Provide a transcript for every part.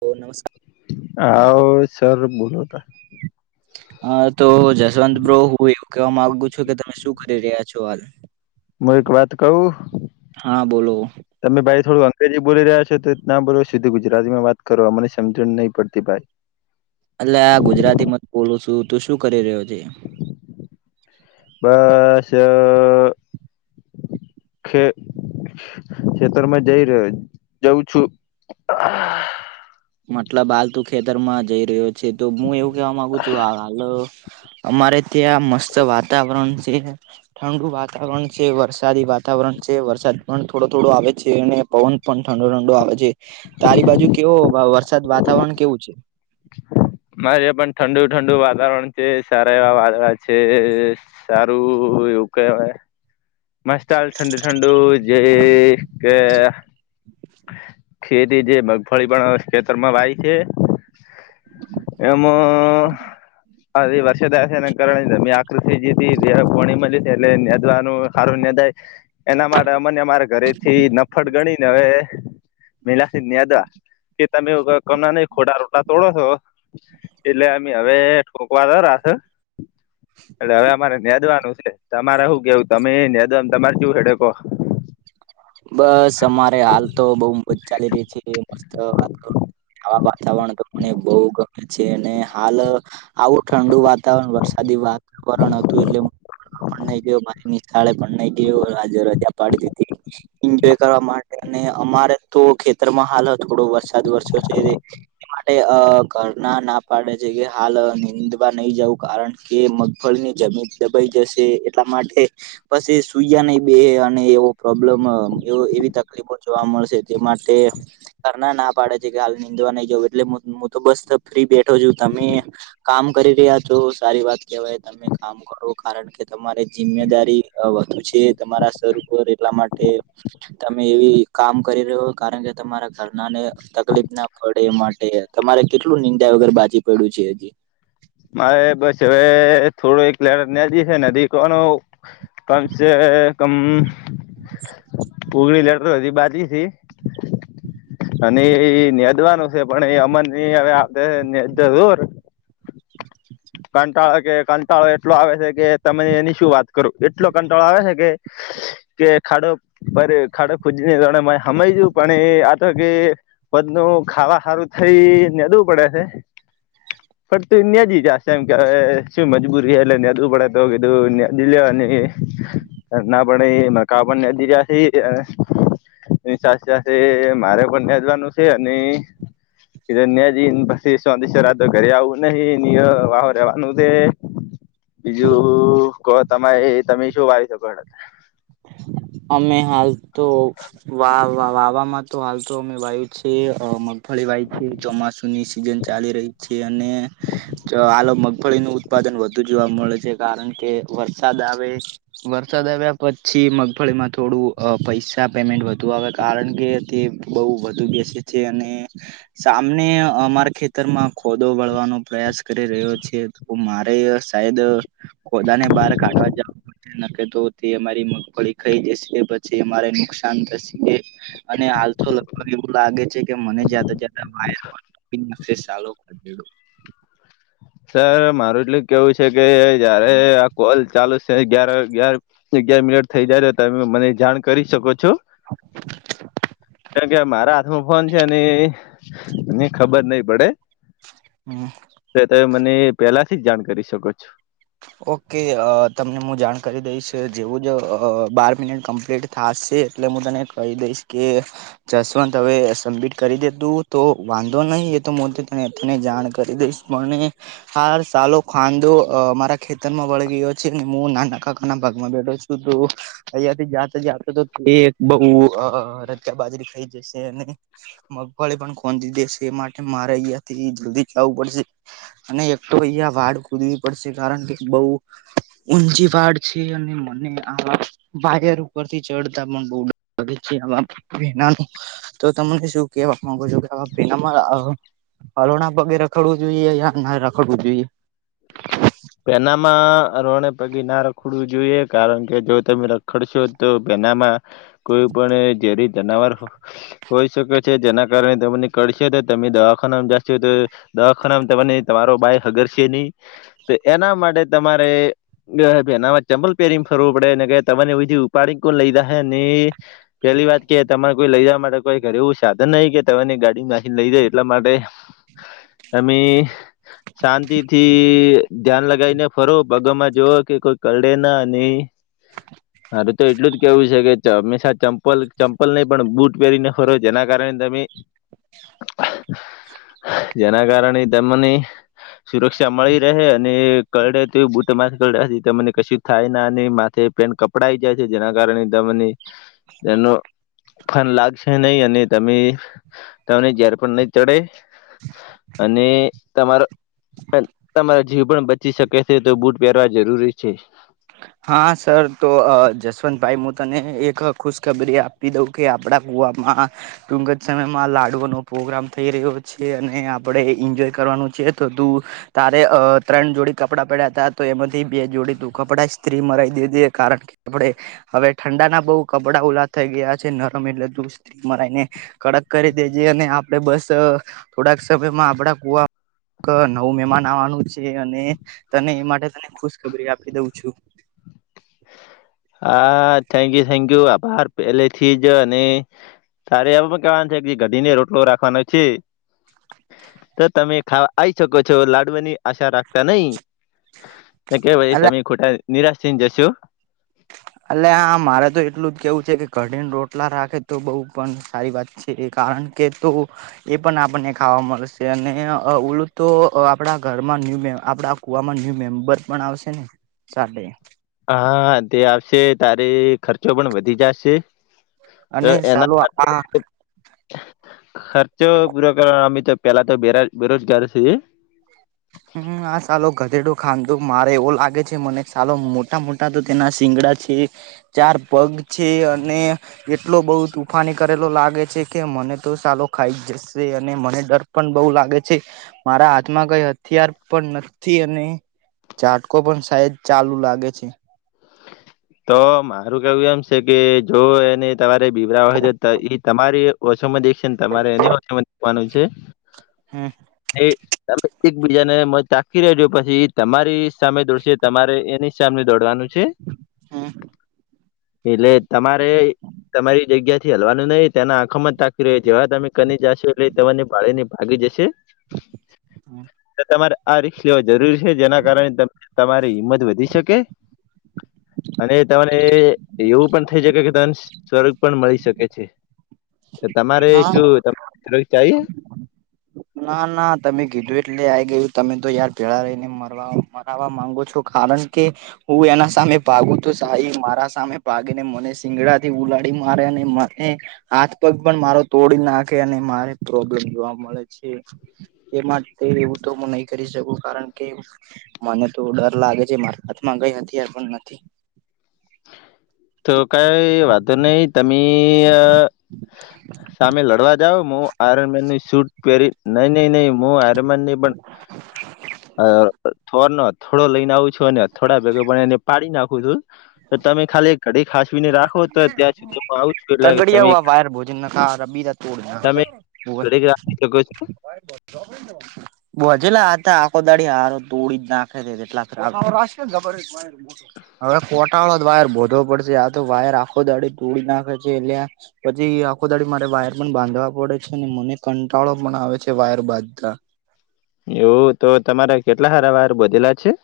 ઓ નમસ્કાર. હા [inaudible] હા તો જસવંત બ્રો હું એવું કહેવા માગુ છું કે તમે શું કરી રહ્યા છો હાલ? હું એક વાત કવું? હા બોલો. તમે ભાઈ થોડું અંગ્રેજી બોલી રહ્યા છો તો ના બોલો સુધી ગુજરાતી માં વાત કરો મને સમજણ નહી પડતી ભાઈ. એટલે આ ગુજરાતી મત બોલો છું તો શું કરી રહ્યો છે? બસ ખે ખેતરમાં જઈ રહ્યો જઉં છું. મારે મતલબ હાલ તું ખેતર માં જઈ રહ્યો છે. તો હું એવું કેવા માંગુ છું. હાલ અમારે ત્યાં મસ્ત વાતાવરણ છે. ઠંડુ વાતાવરણ છે. વરસાદી વાતાવરણ છે. વરસાદ પણ થોડો થોડો આવે છે અને પવન પણ ઠંડો ઠંડો આવે છે. તારી બાજુ કેવો વરસાદ વાતાવરણ કેવું છે? મારે પણ ઠંડુ-ઠંડુ વાતાવરણ છે. સારા એવા વાદળા છે. સારું એવું કહેવાય. મસ્ત આવેલ ઠંડુ-ઠંડુ જે ક ખેતી જે મગફળી પણ ખેતરમાં વાય છે. એમાં હા એ વરસાદ આવે છે એના કારણે જમીન આકરી થઇ ગઇ હતી જયારે પોણી મળે એટલે નેદવાનુ સારું નેદાય. એના માટે અમને અમારા ઘરે થી નફત ગણીને હવે મેલાથી નેદવા કે તમે [unintelligible] ન ખોડા રોપા તોડો છો એટલે અમે હવે ઠોકવા દરા છે એટલે હવે અમારે નેદવાનું છે. તમારે હું કેવું તમે એ નેદવાનું તમારે કેવી શું હેડો કો? બસ અમારે હાલ તો બઉ ચાલી રહી છે. મસ્ત હાલ તો આ વાતાવરણ તો પણ બહુ ગમે છે અને હાલ આવું ઠંડુ વાતાવરણ વરસાદી વાતાવરણ હતું એટલે પણ નહી ગયો મારી નિશાળે પણ નઈ ગયો રજા પાડી દીધી. એન્જોય કરવા માટે અને અમારે તો ખેતરમાં હાલ થોડો વરસાદ વરસ્યો છે. ઘરના ના પાડે છે કે હાલ નીંદવા નહી જવું કારણ કે મગફળી ની જમીન દબાઈ જશે એટલા માટે પછી એ સુયા નહી બેસે ને એવો પ્રોબ્લેમ એવી તકલીફો જોવા મળશે. તે માટે ઘરના ના પાડે છે કે, હાલ નીંદવા નહી જવું એટલે હું તો બસ ફ્રી બેઠો છું. તમે કામ કરી રહ્યા છો સારી વાત કેવાય તમે કામ કરો. કારણ કે તમારે જિમ્મેદારી વધુ છે. તમારા સર ઉપર એટલા માટે તમે એવી કામ કરી રહ્યો કારણ કે તમારા ઘરના ને તકલીફ ના પડે એ માટે. તમારે કેટલું નીંદા વગર બાજી પડ્યું છે હજી? મારે બસ હવે થોડું એક લેર નેદવી છે નદી કોનું કમ છે કમ ઓગણી લેટર બાકીથી. [inaudible] અને એ નેદવાનું છે પણ એ હવે આપને નેદતા જોઇ કંટાળો કે કંટાળો એટલો આવે છે કે તમે એની શું વાત કરો એટલો કંટાળો આવે છે કે કે ખાડો અરે ખાડો ખોદીને જણ એમાં હમાય જવ પણ એ આ તો કે ફતનુ ખાવા સારું થઈ ને નેદવું પડે છે પણ તું નજી જા સે એમ કે શું મજબૂરી એ ને નેદવુ પડે તો ભી તો નેદી લેવાની. ના પડે એ કાપણને નદીર્યા છે. એની સાથે સાથે મારે પણ ન્યા જવાનું છે અને નેદીન પછી [inaudible] તો ઘરે આવું નહી નિય વારે લેવાનું છે. બીજું કો તમારે તમે શું વાવી શકો એ અમે હાલ તો વા વાવાવામાં તો હાલ તો અમે મગફળી વાયવી છીએ ચોમાસુ ની સિઝન ચાલી રહી છે અને તો આલો મગફળીનુ ઉત્પાદન વધુ જોવા મળે છે કારણ કે વરસાદ આવે વરસાદ આવ્યા પ પછી મગફળીમાં થોડું પૈસા પેમેન્ટ વધુ આવે કારણ કે તે બહુ વધુ બેસે છે અને સામને અમારા ખેતરમાં ખોદો વળવાનો પ્રયાસ કરી રહ્યો છે. મારે સાયદ ખોદાને બહાર કાઢવા જવું પડશે નકે તો તે મારી મગ મગફળી ખાઈ જશે કે પછી અમારે નુકસાન થશે એ અને હાલ લગભગ એવું લાગે છે. [unintelligible] સર મારું એટલું કેવું છે કે જયારે કોલ ચાલુ છે અગિયાર ગયાર અગિયાર મિનિટ થઇ જાય છે તમે મને જાણ કરી શકો છો. છું કે કે મારા ફોન છે અને મને ખબર નહિ પડે. હમ તો તમે મને પેલાથી જ જાણ કરી શકો છો. ઓકે અ તમને મુ જાણ કરી દઈશ જેવું જ બાર મિનિટ કમ્પ્લીટ થાશે એટલે હું તને કહી દઈશ કે જસવંત હવે સબમિટ કરી દેતું તો વાંધો નહી એ તો તને જાણ કરી દઈશ મને હાલ સાલો ખાંદો મારા ખેતરમાં વળ ગયો છે ને હું નાના કાકા ના ભાગમાં બેઠો છું તો અહીંયાથી જાતો જતો તો તે એક બહુ અ રજા બાજરી ખાઈ જશે અને મગફળી પણ ખોંધી દેશે એ માટે મારે અહિયા થી જલ્દી જવું પડશે. અને એક તો અહીંયા વાળ ખોદવી પડશે કારણ કે બઉ ઊંજી વાડ છે અને મને આ વાયર ઉપરથી ચડતા પણ બહુ ડ લે છે આમાં તો તમને શું કેવા માંગુ છો કે અ પેલામાં હલોણા પગે રખડવું જોઈએ યા ના રખડવું જોઈએ? પેનામાં રોણે પગી ના રખડવું જોઈએ કારણ કે જો તમે ર ખડશો તો તેનામાં કોઈ પણ ઝેરી જનાવર હોઈ શકે છે જેના કારણે તમને કડશે તો તમે દવાખાનામાં જાશો તો દવાખાનામ તમને તમારો ભાઈ હગર છે નહી તો એના માટે તમારે એનામાં ચંબલ પેરી ને ફરવો પડે ને તમને એ ઉપાડી કો લઈજાહે ને પેલી વાત કે તમારે કોઈ લઈ જવા માટે કોઈ ઘરે એવું સાધન નહી કે તમેને ગાડી નાખીને લઈ જાય એટલા માટે તમે શાંતિ થી ધ્યાન લગાવીને ફરો પગામાં જો કે કોઈ કરડે ના નહી [unintelligible] મારે તો એટલું જ કેવું છે કે ચ હંમેશા ચંપલ ચંપલ નહીં પણ બુટ પહેરીને ફરો જેના કારણે તમે [inaudible] જેના કારણે ત મને સુરક્ષા મળી રહે અને કરડે તોય બુટ માથે કડે મને કશી થાય ના અને માથે પેન્ટ ક પપડાઈ જાય છે જેના કારણે તમને એનો ફન લાગશે નહી અને તમે તમને ઝેર પણ નહી ચડે અને તમારો તમારા જીવ પણ બચી શકે છે તો બુટ પહેરવા જરૂરી છે. હા સર તો અ જસવંતભાઈ હું તને એક ખુશખબરી આપી દઉં કે આપડા કુવામાં ટુંક જ સમયમાં લાડુનો પ્રોગ્રામ થઈ રહ્યો છે અને આપણે એન્જોય કરવાનું છે તો તું તારે અ ત્રણ જોડી કપડાં પડ્યા હતા તો એમાંથી બે જોડી તું કપડા જ સ્ત્રી મરાઈ દીધી કારણ કે આપણે હવે ઠંડાના બહુ કપડાં ઉલા થઈ ગયા છે નરમ એટલે દૂધ સ્ત્રી મરાયને કડક કરી દેજે અને આપડે બસ થોડાક સમયમાં આપડા કુવા ક નવું મહેમાન આવાનું છે અને તને એ માટે તને ખુશ ખબરી આપી દઉં છું હા થેન્ક યુ થેન્ક યુ આભાર પેલે થી જ અને તારે એવ પણ કેવાનું છે કે જે ગડી ને રોટલો રાખવાનો છે તો તમે ખા આઈ શકો છો લાડવાની આશા રાખતા નહી. કે પાઈ અલા તમે ખોટા નિરાશ થઈને જશો. અલ્યા હા મારે તો એટલું જ કેવું છે કે કડીને રોટલા રાખે તો બઉ પણ સારી વાત કારણ કે તું એ પણ આપને ખાવા મળશે અને ઓલું તો આપડા ઘરમાં ન્યૂ આપડા કુવામાં ન્યુ મેમ્બર પણ આવશે ને સાથે હા તે આવશે તારે ખર્ચો પણ વધી જાશે. તો અને એના ચાલો આ ખર્ચો પૂરો કરવા અમે તો પેલા તો બે બેરોજગાર છીએ. હમ્મ આ ચાલો ગધેડું ખાધું મારે એવો લાગે છે મને ચાલો મોટા મોટા તો તેના શીંગડા છે. ચાર પગ છે અને એટલો બઉ તોફાની કરેલો લાગે છે કે મને તો સાલો ખાઈ જ જશે અને મને ડર પણ બઉ લાગે છે મારા હાથમાં કઈ હતી હથિયાર પણ નથી અને ઝાટકો પણ સાયદ ચાલુ લાગે છે તો મારું કેવું એમ છે કે જો એને તમારે પીવરા હોય તો એ તમારી ઓછોમાં દેખશે ને તમારે એ ઓછોમાં દેખવાનું છે હમ્મ. એ તમે એકબીજા ને માય તાકી રહજો પછી તમારી સામે દોડશે તમારે એની સામે દોડવાનું છે હમ્મ. એટલે તમારે તમારી જગ્યાથી હલવાનું નહી તેના આંખોમાં જ થાકી રહ્યો જેવા તમે કની જાશો તેવાની ભાળી ને ભાગી જશે હમ્મ. તમારે આ રિકસ લેવા જરૂરી છે જેના કારણે તમારી હિંમત વધી શકે અને તને એવું પણ થઈ શકે કે તમને સ્વર્ગ પણ મળી શકે છે. તમારે હા શું તમ ચાએ ના ના તમે કીધું એટલે આ ગયું તમે તો યાર ભેળા રહીને મરવા મરાવા માંગો છો કારણ કે હું એના સામે ભાગું તું સાહી મારા સામે ભાગી ને મને સિંગડાથી ઉલાડી મારે અને મને હાથ પગ પણ મારો તોડી નાખે અને મારે પ્રોબ્લેમ જોવા મળે છે એ માટે એવું તો હું નહી કરી શકું કારણ કે મને તો ડર લાગે છે મારા હાથમાં ગઈ હથીયાર પણ નથી તો કઈ વાંધો નહી તમે સામે લડવા જાઓ મુ આરે મેન નો શૂટ પહેરી નઈ નઈ નઈ હું હરમાન ની પણ થોવા નત થોડો લઈને આવું છું અને થોડા ભેગા બ એને પાડી નાખું છું તો તમે ખાલી ઘડીક હાચવીને રાખો તો ત્યાં સુધી હું આવું છું એટલે તગડિયા તમે હુઆ વાયર તમે હોવે [unintelligible] [inaudible] બોજેલા હતા આખો દાડી હાર તોડી જ નાખે છેટલા હવે ખોટાળો જ વાયર ભોધવો પડશે આ તો વાયર આખો દાડે તોડી નાખે છે એટલે પછી આખો દાડી મારે વાયર પણ બાંધવા પડે છે ને મને કંટાળો પણ આવે છે વાયર બાંધતા એવું તો તમારા કેટલા હારાવાર બધેલા છે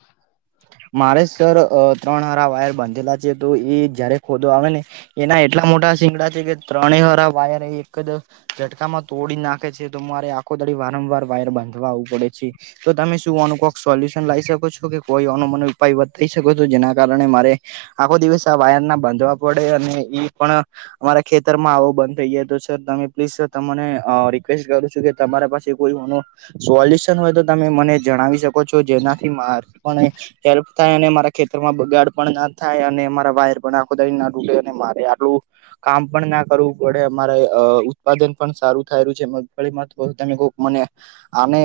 મારે સર ત્રણ હાર વાયર બાંધેલા છે તો એ જયારે ખોદો આવે ને એના એટલા મોટા સીંગડા છે કે ત્રણે હરા વાયર એક જ ઝટકામાં તોડી નાખે છે તો મારે આખો દડી વારંવાર વાયર બાંધવા આવવું પડે છે તો તમે શું આનું કોક સોલ્યુશન લાવી શકો છો કે કોઈ અનુમન ઉપાય બતાઈ શકો છો જેના કારણે મારે આખો દિવસ આ વાયર ના બાંધવા પડે અને ઈ પણ અમારા ખેતરમાં આવો બંધ થઈ જાય તો સર તમે પ્લીઝ સર તમને રિક્વેસ્ટ કરું છું કે તમારા પાસે કોઈ સોલ્યુશન હોય તો તમે મને જણાવી શકો છો જેનાથી મા પણ એક્સ હેલ્પ થાય અને મારા ખેતરમાં બગાડ પણ ના થાય અને મારા વાયર પણ આખો ત ના તૂટે મારે આટલું કામ પણ ના કરવું પડે અમારે ઉત્પાદન પણ સારું થાય્યું છે મગફળીમાં તો તમે કોક મને અને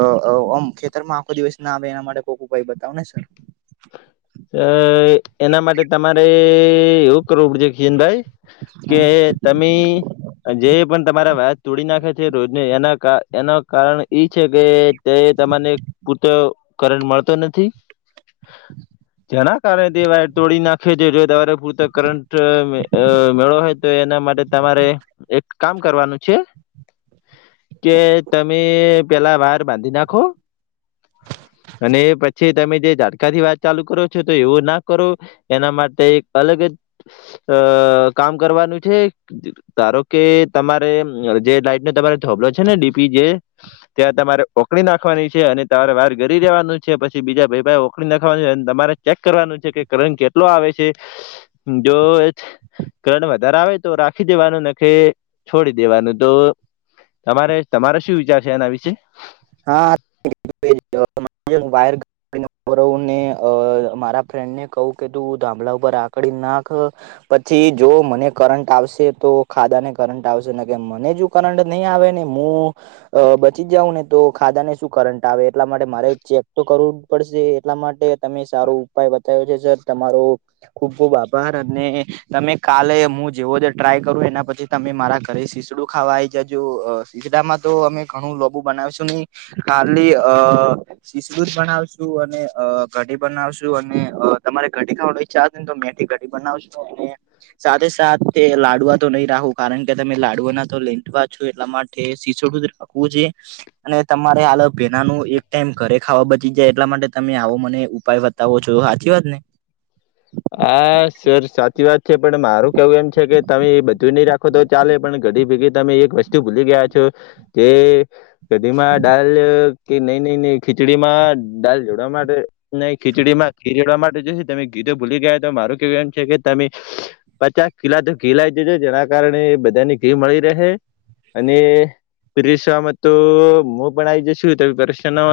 આમ ખેતરમાં આખો દિવસ ના આવે એના માટે કોઈક ઉપાઈ બતાવો ને સર અ એના માટે તમારે એવું કરવું પડશે કિશનભાઈ કે તમે જે પણ તમારા વાત તોડી નાખે છે રોજને એના એના કારણ ઈ છે કે તે તને પૂરતો કરંટ મળતો નથી જેના કારણે તે વાયર તોડી નાખે છે જો તમારે પૂરતો કરંટ મેળો હો તો એના માટે તમારે એક કામ કરવાનું છે કે તમે પેલા વાર બાંધી નાખો અને પછી તમે જે [unintelligible] થી વાત ચાલુ કરો તો એવું ના કરો એના માટે એક અલગ જ અ કામ કરવાનું છે ધારો કે તમારે જે લાઈટ નો તમારે થોબલો છે ને ડીપી જે ત્યાં તમારે ઓકળી નાખવાની છે અને તમારે વાર ઘરી રેવાનું છે પછી બીજા ભાઈ ભાઈ ઓકળી નાખવાનું છે તમારે ચેક કરવાનું છે કે કરંટ કેટલો આવે છે જો કરંટ વધારે આવે તો રાખી દેવાનું ને કે છોડી દેવાનું તો તમારે તમારે શું વિચાર છે એના વિશે હા [unintelligible] વાયર ને ને મારા ફ્રેન્ડ ને કહું કે તું ધાંભલા ઉપર આકડી નાખ પછી જો મને કરંટ આવશે તો ખાધા ને કરંટ આવશે ને કે મને જો કરંટ નહી આવે ને હું બચી જાઉં ને તો ખાધાને શું કરંટ આવે એટલા માટે મારે ચેક તો કરવું જ પડશે એટલા માટે તમે સારો ઉપાય બતાવ્યો છે સર તમારો ખુબ ખુબ આભાર અને તમે કાલે હું જેવો જ ટ્રાય કરું એના પછી તમે મારા ઘરે શીજડું ખાવા આવીઈ જજો શીઝડામાં તો અમે ઘણું લોબુ બનાવ નહીં ખાલી અ સિસુર બનાવશું અને કઢી બનાવશું અને તમારે કઢી ખાવાનું ચા મેંથી ઘડી બનાવશું અને સાથે સાથે લાડુવા તો નહી રાું કારણ કે તમે લાડુના તો લેન્ટવા છો એટલા માટે શીસડું હું જે અને તમારે આાલગ ભેના ન એક ટાઈમ ઘરે ખાવા બચી જાય એટલા માટે તમે આવો મને ઉપાય ત ઓ છું સાચી વાત ને હા સર સાચી વાત છે પણ મારું કેવું એમ છે કે તમે બધું નહી રાખો તો ચાલે પણ ઘડી ભેગી તમે એક વસ્તુ ભૂલી ગયા છો જે કધીમાં દાલ કે નઈ નઈ ન ખીચડી માં દાલ જોડવા માટે નહી ખીચડીમાં ખીચડવા માટે જો તમે ગીતોું ભૂલી ગયા તો મારું કેવું એમ છે કે તમે પચાસ કિલા તો ઘી લાવી જજ જેના કારણે બધાની ઘી મળી રહે અને પેશામાં તો હું પણ આવી જશ ત પરેશ ન હો